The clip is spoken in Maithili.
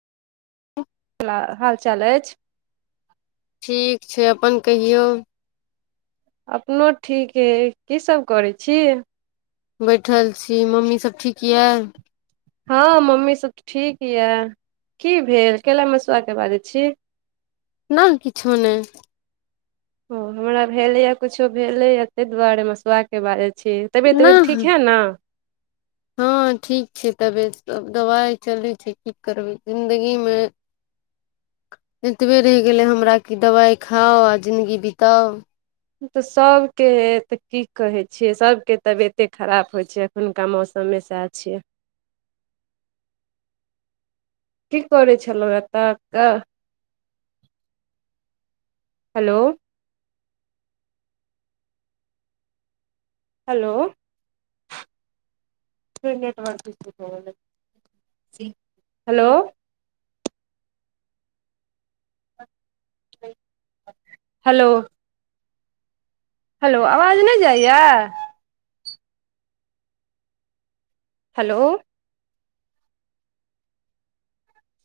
उं केना हाल चाल अछि। ठीक छैय अपन कहियौ। अपनो ठीक अइ कीसभ करै छी। बैठल छी, मम्मीसभ ठीक यै। हाँ मम्मी सब त ठीक यै की भेल कैइला मसुआके बाजै छी? नाह किछो नहि। ओ हमरा भेलेया कुछो भेलैया तहि दुआरे मसुआ के बाजै छी। तबियत उबियत ठीक है न? हाँ ठीक छैय तबियत सब दबाइ चलै छैय की करबै जिन्दगीमे [inaudible] एतबे रहि गेलै हमरा कि दवाइ खाउ आ जिंदगी बीताउ उतऽ सभके है तऽ की कहै छियै सभके तबियते खराब होइ छैय। हुनका मौसममे सएह छियै। की करै छलहुँ एतक? हेलो हेलो फेर नेटवर्क इसू भऽ गेलै। हेलो। हेलो। हेलो आवाज नै जाइये? हेलो,